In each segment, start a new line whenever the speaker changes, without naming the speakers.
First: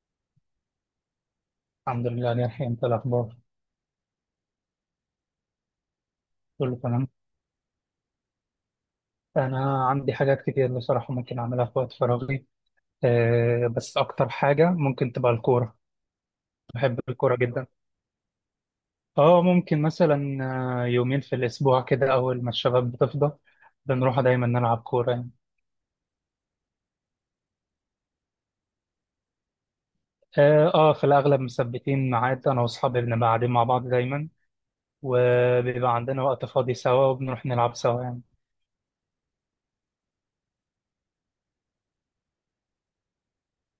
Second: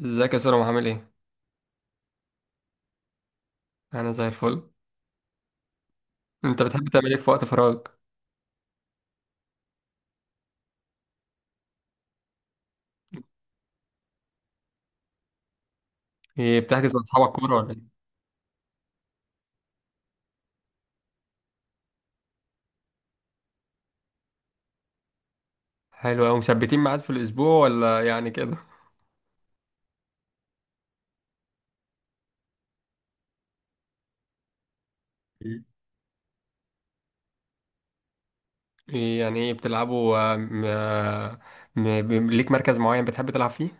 ازيك يا سورة؟ عامل ايه؟
الحمد لله، أنا الحين أنت الأخبار.
انا زي الفل. انت
كله
بتحب
تمام.
تعمل ايه في وقت فراغك؟
أنا عندي حاجات كتير بصراحة ممكن أعملها في وقت فراغي. أه بس أكتر حاجة ممكن تبقى الكورة.
ايه، بتحجز
بحب
مع اصحابك
الكورة
كورة
جدا.
ولا ايه؟
أه ممكن مثلا يومين في الأسبوع كده أول ما الشباب بتفضى. بنروح دايما نلعب كورة يعني.
حلو اوي، مثبتين ميعاد في الاسبوع ولا يعني كده؟
أه في الأغلب مثبتين ميعاد أنا وأصحابي بنبقى قاعدين مع بعض دايما،
مم.
وبيبقى عندنا وقت فاضي سوا وبنروح نلعب سوا يعني.
ايه يعني، ايه بتلعبوا؟ ليك مركز معين بتحب تلعب فيه؟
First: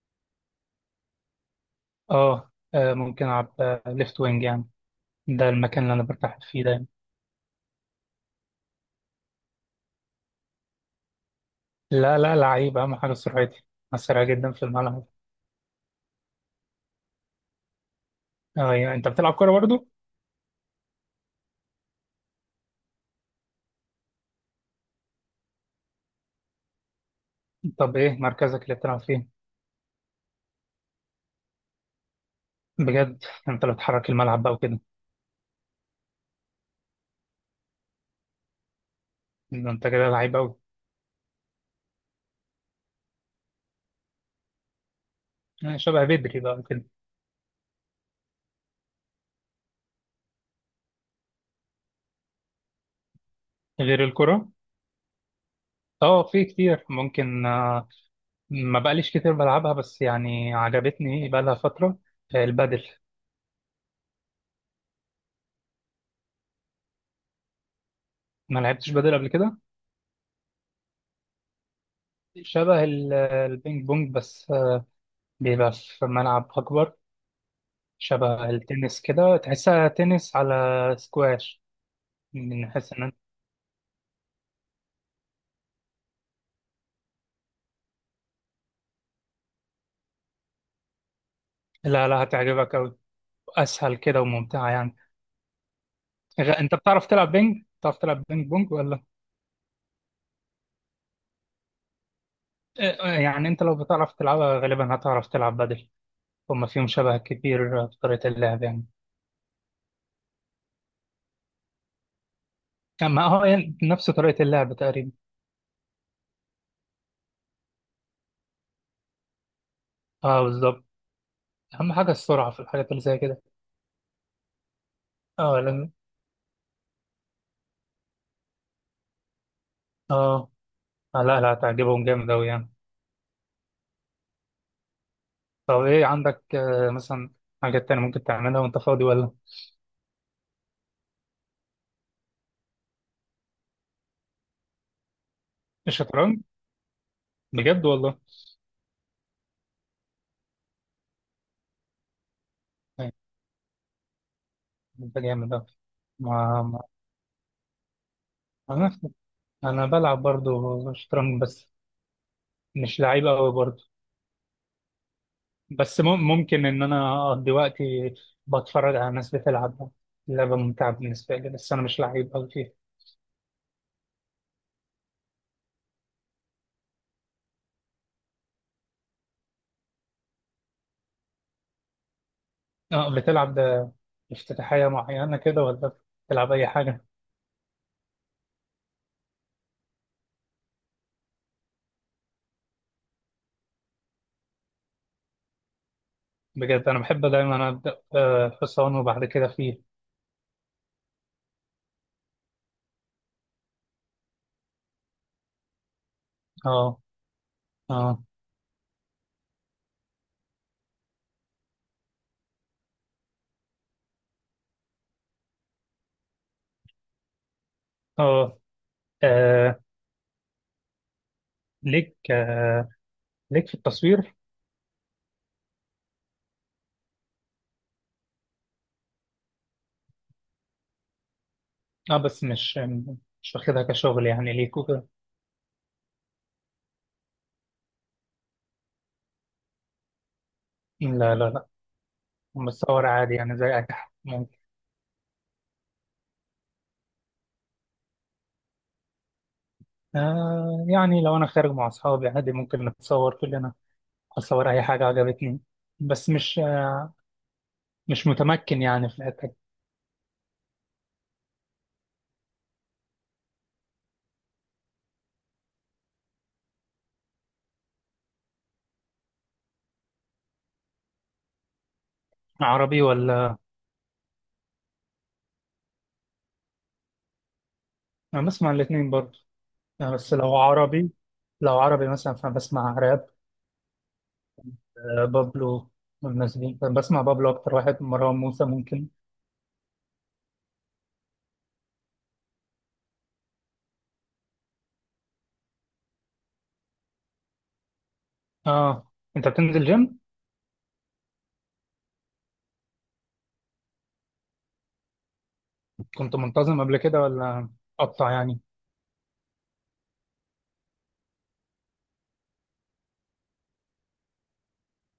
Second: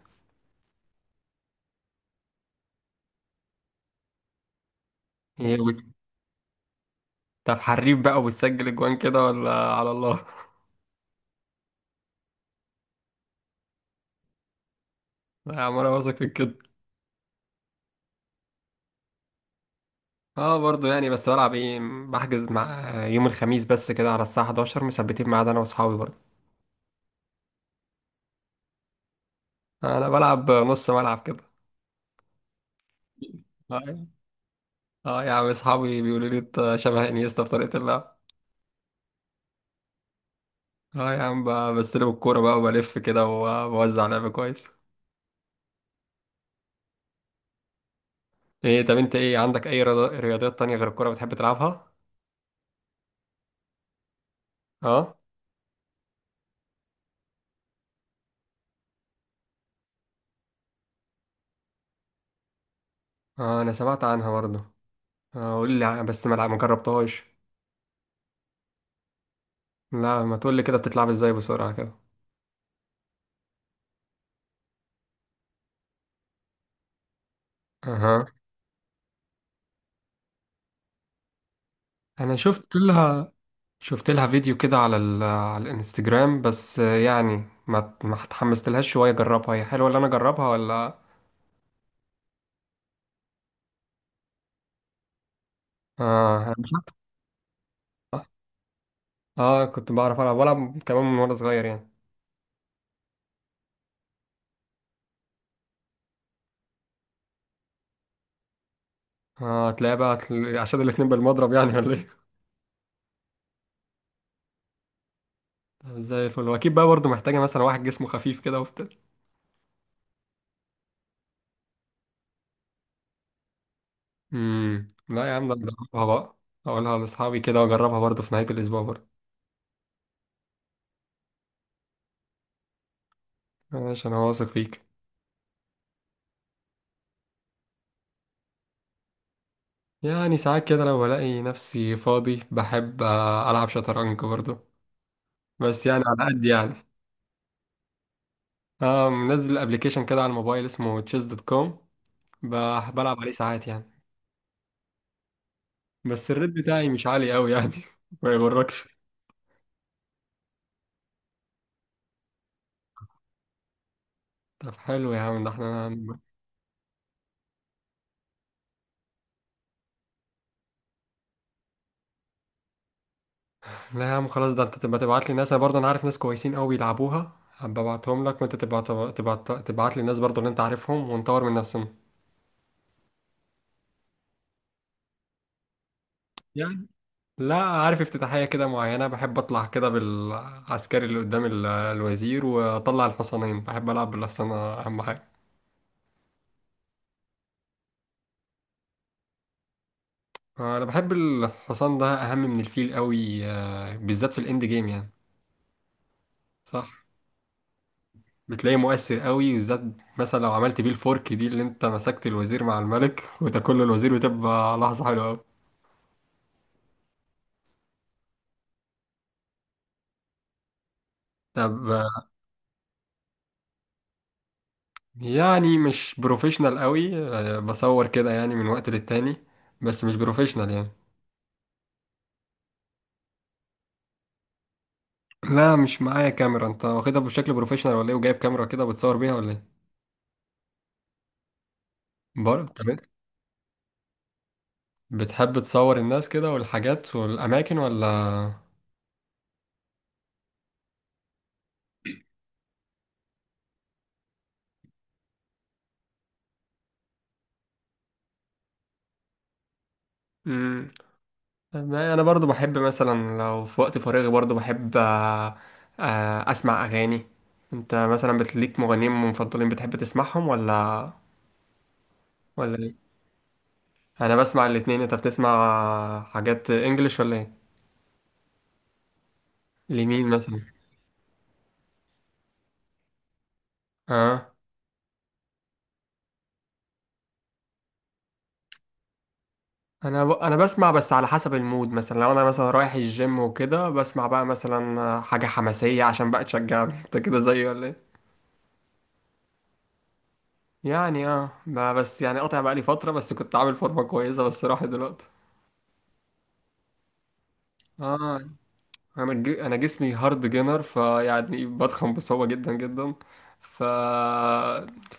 أه ممكن ألعب ليفت وينج يعني. ده
ايه
المكان
وت-
اللي أنا برتاح فيه دايما.
طب حريف بقى وبتسجل اجوان كده ولا على الله؟
لا لا، لعيب، أهم حاجة سرعتي. أنا سريع جدا في الملعب.
يا عم انا واثق فيك كده.
أيوة، أنت بتلعب كورة برضو؟
اه برضه يعني، بس بلعب ايه، بحجز مع يوم الخميس بس كده على الساعة 11، مثبتين ميعاد انا واصحابي برضه.
طب إيه مركزك اللي بتلعب فيه؟
انا بلعب نص ملعب.
بجد أنت اللي
كده.
بتحرك الملعب بقى وكده.
اه يا عم، اصحابي بيقولوا لي انت شبه انيستا في طريقة اللعب.
ده أنت كده لعيب أوي.
اه يا عم، بستلم الكورة بقى وبلف كده وبوزع لعب كويس.
يعني شبه بدري بقى وكده.
ايه طب انت، ايه عندك اي رياضيات تانية غير الكورة بتحب تلعبها؟
غير الكرة؟
اه
أه في كتير ممكن ما بقاليش كتير بلعبها، بس يعني عجبتني بقى لها فترة البادل.
اه. انا سمعت عنها برضه. اه قول لي ع- بس ما لع- ما جربتهاش.
ما لعبتش بادل قبل كده.
لا ما تقول لي كده، بتتلعب ازاي؟ بسرعة كده.
شبه البينج بونج، بس بيبقى في ملعب أكبر.
اها.
شبه التنس كده، تحسها تنس على سكواش.
انا شفت
بنحس ان
لها، شفت لها فيديو كده على على الانستجرام، بس يعني ما اتحمست لهاش شوية. اجربها؟ هي حلوة اللي انا اجربها ولا؟
لا لا هتعجبك أوي. أسهل كده وممتعة يعني.
اه أنا مش
أنت
عارف.
بتعرف تلعب بينج؟ بتعرف تلعب بينج بونج ولا؟
اه كنت بعرف العب، بلعب كمان من وانا صغير يعني.
آه، يعني أنت لو بتعرف تلعبها غالبا هتعرف تلعب بدل. هما فيهم شبه كتير في طريقة اللعب يعني.
اه هتلاقي بقى، عشان الاتنين بالمضرب يعني ولا ايه؟
أما هو يعني نفس طريقة اللعب تقريبا.
زي الفل. واكيد بقى برضه محتاجه مثلا واحد جسمه خفيف كده وبتاع.
أه بالظبط. أهم حاجة السرعة في الحاجات اللي زي كده.
لا يا عم، ده
أه
أنا
لأن.
هجربها بقى، اقولها لاصحابي كده واجربها برضه في نهايه الاسبوع برضه.
أه لا لا هتعجبهم جامد أوي يعني.
ماشي انا واثق فيك.
طب إيه عندك مثلا حاجات تانية ممكن تعملها وأنت فاضي ولا؟
يعني ساعات كده لو بلاقي نفسي فاضي بحب العب شطرنج برضه، بس يعني على
الشطرنج.
قد يعني.
بجد والله.
اه منزل ابلكيشن كده على الموبايل اسمه تشيس دوت كوم،
آه،
بلعب عليه ساعات يعني.
أنت جامد أوي.
بس الريت
ما
بتاعي مش عالي قوي يعني. ما يغركش.
ما- انا بلعب برضه شطرنج، بس مش لعيب قوي برضه.
طب حلو يا عم، ده احنا.
بس ممكن ان انا اقضي وقتي بتفرج على ناس بتلعب. لعبه ممتعه بالنسبه لي، بس انا مش لعيب قوي فيها.
لا يا عم خلاص، ده انت تبقى تبعت لي ناس، انا برضه انا عارف ناس كويسين قوي يلعبوها، هبقى ابعتهم لك وانت تبقى تبعت لي ناس برضه اللي انت عارفهم ونطور من نفسنا.
اه بتلعب ده افتتاحيه معينه كده ولا بتلعب اي
يعني
حاجه؟
لا، عارف افتتاحية كده معينة، بحب اطلع كده بالعسكري اللي قدام الوزير، واطلع الحصانين، بحب العب بالحصانة اهم حاجة.
بجد انا بحب دايما ابدا حصان وبعد كده فيل.
انا بحب الحصان ده اهم من الفيل قوي، بالذات في الاند جيم يعني. صح.
اه، اه،
بتلاقيه مؤثر قوي، بالذات مثلا لو عملت بيه الفورك دي، اللي انت مسكت الوزير مع الملك وتاكل له الوزير، وتبقى لحظة حلوة قوي.
اه، آه،
طب
ليك
آه،
آه، ليك في التصوير.
يعني مش بروفيشنال قوي، بصور كده يعني من وقت للتاني، بس مش بروفيشنال يعني.
اه بس مش واخدها كشغل يعني ليك وكده.
لا مش معايا كاميرا. انت واخدها بشكل بروفيشنال ولا ايه؟ وجايب كاميرا كده بتصور بيها ولا ايه؟
لا لا لا،
برضه تمام.
بصور عادي يعني زي اي حد.
بتحب تصور الناس كده والحاجات والاماكن ولا؟
آه يعني لو أنا خارج مع أصحابي عادي ممكن نتصور كلنا. أصور أي حاجة عجبتني. بس مش مش متمكن يعني في الحتة دي.
مم، ما انا برضو بحب مثلا لو في وقت فراغي، برضو بحب اسمع اغاني. انت مثلا بتليك مغنيين مفضلين بتحب تسمعهم ولا ولا ايه؟
عربي ولا؟
انا بسمع الاتنين. انت بتسمع حاجات انجليش ولا ايه؟
أنا بسمع الاتنين برضه.
لمين
بس
مثلا؟
لو عربي مثلا فبسمع راب.
اه
بابلو والناس دي، بسمع بابلو أكتر واحد، مروان موسى ممكن.
انا انا بسمع بس على حسب المود. مثلا لو انا مثلا رايح الجيم وكده بسمع بقى مثلا حاجة حماسية عشان بقى تشجعني. انت كده زيي ولا ايه؟
آه أنت بتنزل جيم؟
يعني اه، بس يعني قاطع بقى لي فترة. بس كنت عامل فورمة كويسة بس راحت دلوقتي.
كنت منتظم قبل كده ولا قطع
اه
يعني؟
انا انا جسمي هارد جينر، فيعني بضخم بصعوبه جدا جدا. ف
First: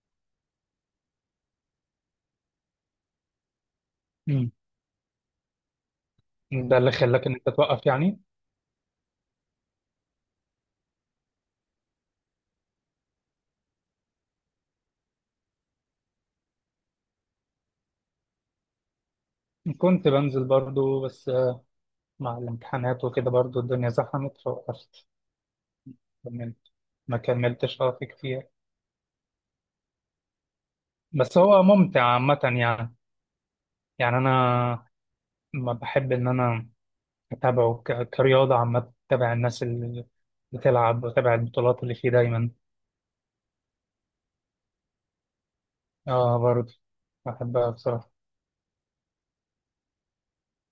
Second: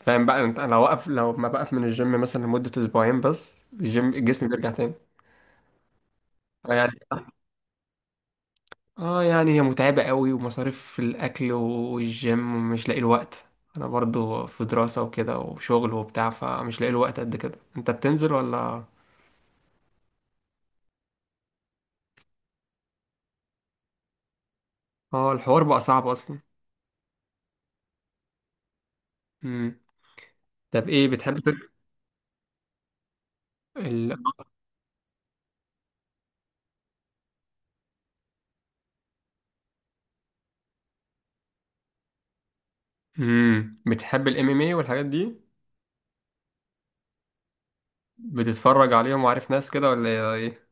فاهم بقى انت، انا واقف. لو ما بقف من الجيم مثلا لمده اسبوعين بس، الجيم جسمي
مم.
بيرجع تاني. آه
ده
يعني.
اللي خلاك إن أنت توقف يعني؟
اه يعني هي متعبه قوي، ومصاريف في الاكل والجيم، ومش لاقي الوقت. انا برضو في دراسه وكده وشغل وبتاع، فمش لاقي الوقت قد كده. انت بتنزل ولا؟
كنت بنزل برضه، بس مع الامتحانات وكده برضو الدنيا زحمت فوقفت.
اه، الحوار بقى صعب اصلا.
كملت ما كملتش، اه، في كتير.
امم طب ايه
بس
بتحب
هو ممتع عامة يعني.
ال...
يعني أنا ما بحب إن أنا أتابعه كرياضة عامة، أتابع الناس اللي بتلعب وأتابع البطولات اللي فيه دايما.
بتحب الام ام اي والحاجات دي؟
اه برضه بحبها بصراحة.
بتتفرج عليهم وعارف ناس كده ولا ايه؟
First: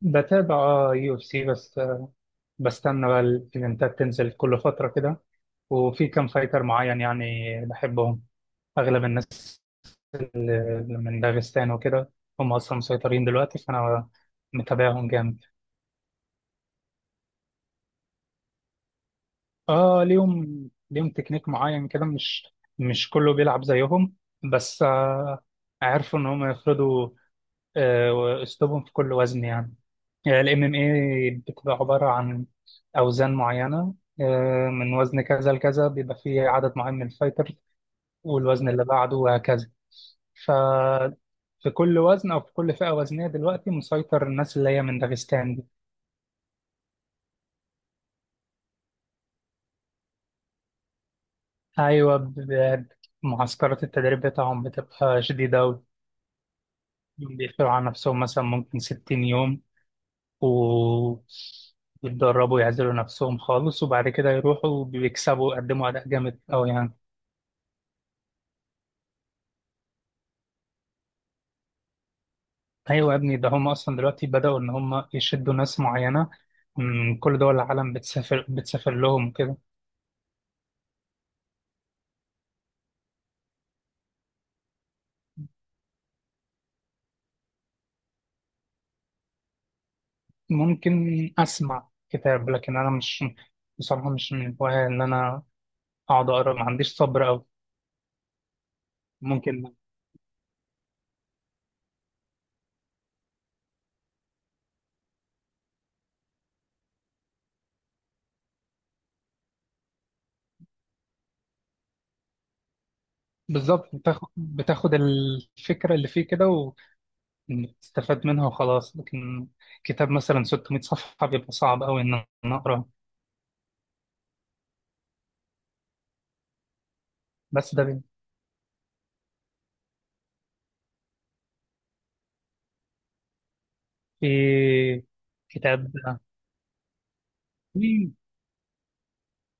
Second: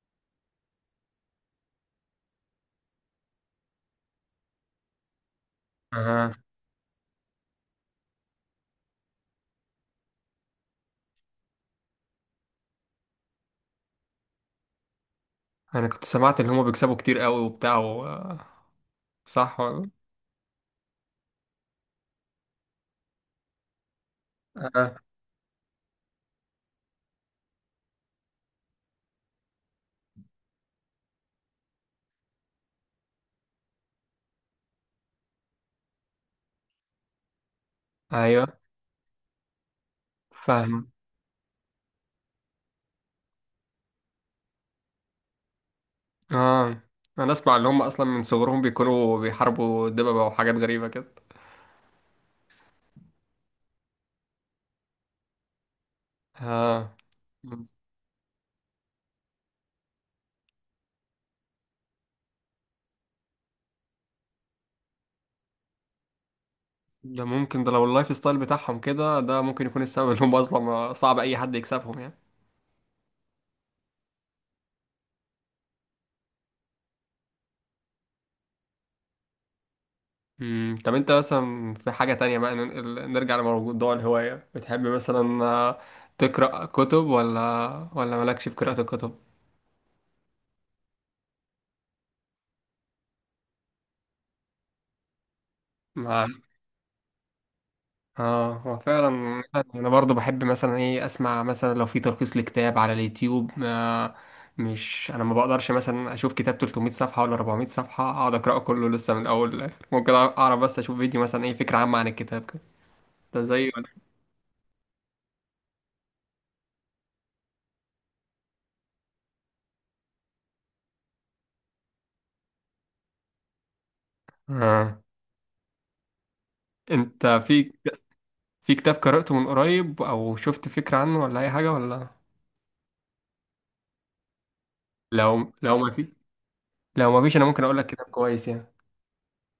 بتابع UFC، بس بستنى بقى الإيفنتات تنزل كل فترة كده. وفي كام
اها.
فايتر معين يعني بحبهم. أغلب الناس من داغستان وكده، هم أصلا مسيطرين دلوقتي فأنا متابعهم جامد.
انا كنت سمعت ان هما بيكسبوا كتير قوي وبتاع صح ولا؟
اه، ليهم تكنيك معين كده، مش كله بيلعب زيهم، بس
اها.
عرفوا ان هم يفرضوا اسلوبهم في كل وزن يعني. MMA بتبقى عباره عن اوزان معينه، من وزن كذا لكذا بيبقى فيه عدد معين من الفايتر،
ايوه.
والوزن اللي بعده وهكذا. ف
فاهم.
في كل وزن او في كل فئه وزنيه دلوقتي مسيطر الناس اللي هي من داغستان دي.
اه انا اسمع ان هما اصلا من صغرهم بيكونوا بيحاربوا دببة وحاجات غريبة كده.
ايوه، معسكرات التدريب بتاعهم بتبقى شديده أوي.
اه
بيشتغلوا على نفسهم مثلا ممكن 60 يوم، و يتدربوا يعزلوا نفسهم خالص، وبعد كده يروحوا بيكسبوا يقدموا أداء جامد أوي يعني.
ده ممكن، ده لو اللايف ستايل بتاعهم كده، ده ممكن يكون السبب ان هم اصلا صعب اي حد يكسبهم يعني.
أيوة يا ابني، ده هم أصلا دلوقتي بدأوا إن هم يشدوا ناس معينة من كل دول العالم، بتسافر لهم كده.
طب انت مثلا في حاجة تانية بقى، نرجع لموضوع الهواية، بتحب مثلا تقرأ كتب ولا ولا مالكش في قراءة الكتب؟
ممكن أسمع كتاب لكن أنا مش، بصراحة مش من الهواية إن أنا
ما
أقعد أقرأ، ما عنديش صبر أوي.
اه هو فعلا.
ممكن.
انا برضو بحب مثلا ايه، اسمع مثلا لو في تلخيص لكتاب على اليوتيوب. ما مش انا، ما بقدرش مثلا اشوف كتاب 300 صفحة ولا 400 صفحة اقعد اقراه كله لسه من الاول للاخر، ممكن اعرف بس اشوف فيديو مثلا ايه فكرة عامة عن الكتاب كده، ده زي.
بالظبط، بتاخد الفكرة اللي فيه كده، استفاد منها وخلاص، لكن كتاب مثلا 600 صفحة بيبقى صعب أوي إن أنا أقراه.
اه انت في،
بس ده بي-،
في كتاب قرأته من قريب او شفت فكرة عنه ولا اي حاجة ولا؟
في
لو ما
كتاب.
في، لو ما فيش انا ممكن اقول لك كتاب
مم.
كويس يعني.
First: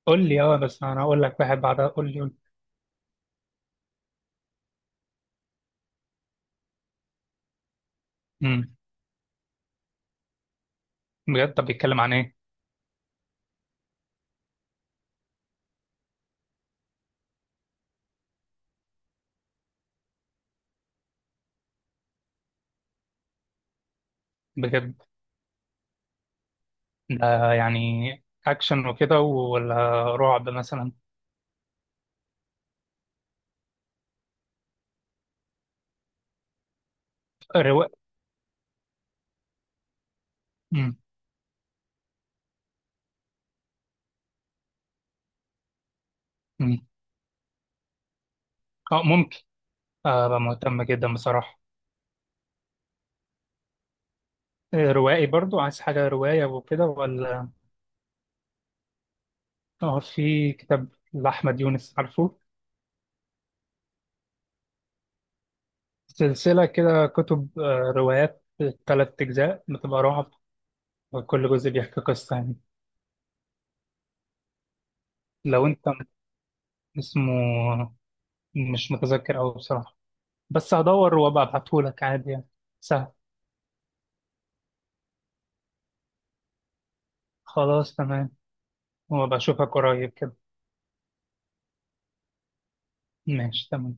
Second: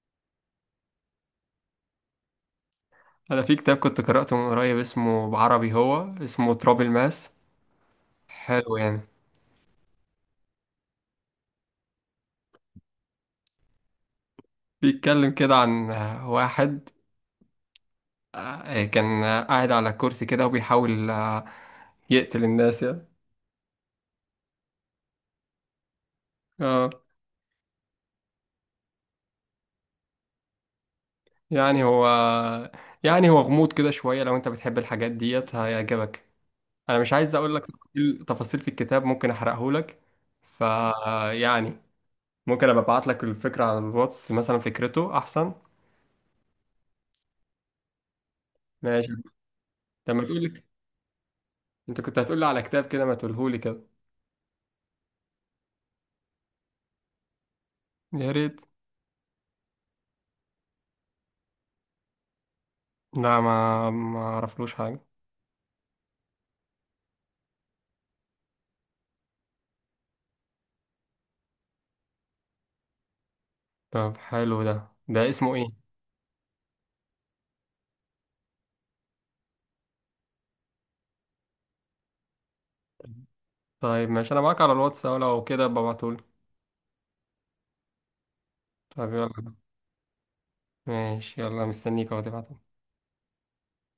قول لي، أه، بس أنا أقول لك واحد بعدها. قول لي قول لي.
انا في كتاب كنت قرأته من قريب اسمه بعربي، هو اسمه تراب الماس،
مم.
حلو يعني.
بجد طب بيتكلم عن إيه؟
بيتكلم كده عن واحد كان قاعد على كرسي كده وبيحاول يقتل الناس يعني.
بجد.
اه
ده يعني أكشن وكده ولا رعب مثلا؟
يعني هو، يعني هو غموض كده شوية، لو انت بتحب الحاجات ديت هيعجبك. انا مش عايز اقول لك
رواية.
تفاصيل في الكتاب، ممكن احرقه لك. ف
مم.
يعني ممكن ابقى ابعت لك الفكرة على الواتس مثلا، فكرته احسن.
مم. أه
ماشي.
ممكن.
طب ما
أبقى
تقول لك،
مهتم جدا بصراحة.
انت كنت هتقول لي على كتاب كده، ما تقوله لي كده.
روائي برضو، عايز حاجة رواية وكده ولا؟
يا ريت.
أه في كتاب لأحمد يونس، عارفه؟
لا، ما ما اعرفلوش حاجة.
سلسلة كده كتب روايات، تلات أجزاء بتبقى رعب، وكل جزء بيحكي قصة يعني.
طب حلو، ده ده اسمه
لو أنت
ايه؟
م- اسمه، مش متذكر أوي بصراحة، بس هدور وأبقى أبعتهولك عادي يعني، سهل.
طيب ماشي انا معاك على الواتس أهو، لو كده ابقى ابعتهولي.
خلاص تمام.
طب
وأبقى
يلا.
أشوفك قريب كده.
ماشي يلا، مستنيك اهو تبعته.
ماشي تمام.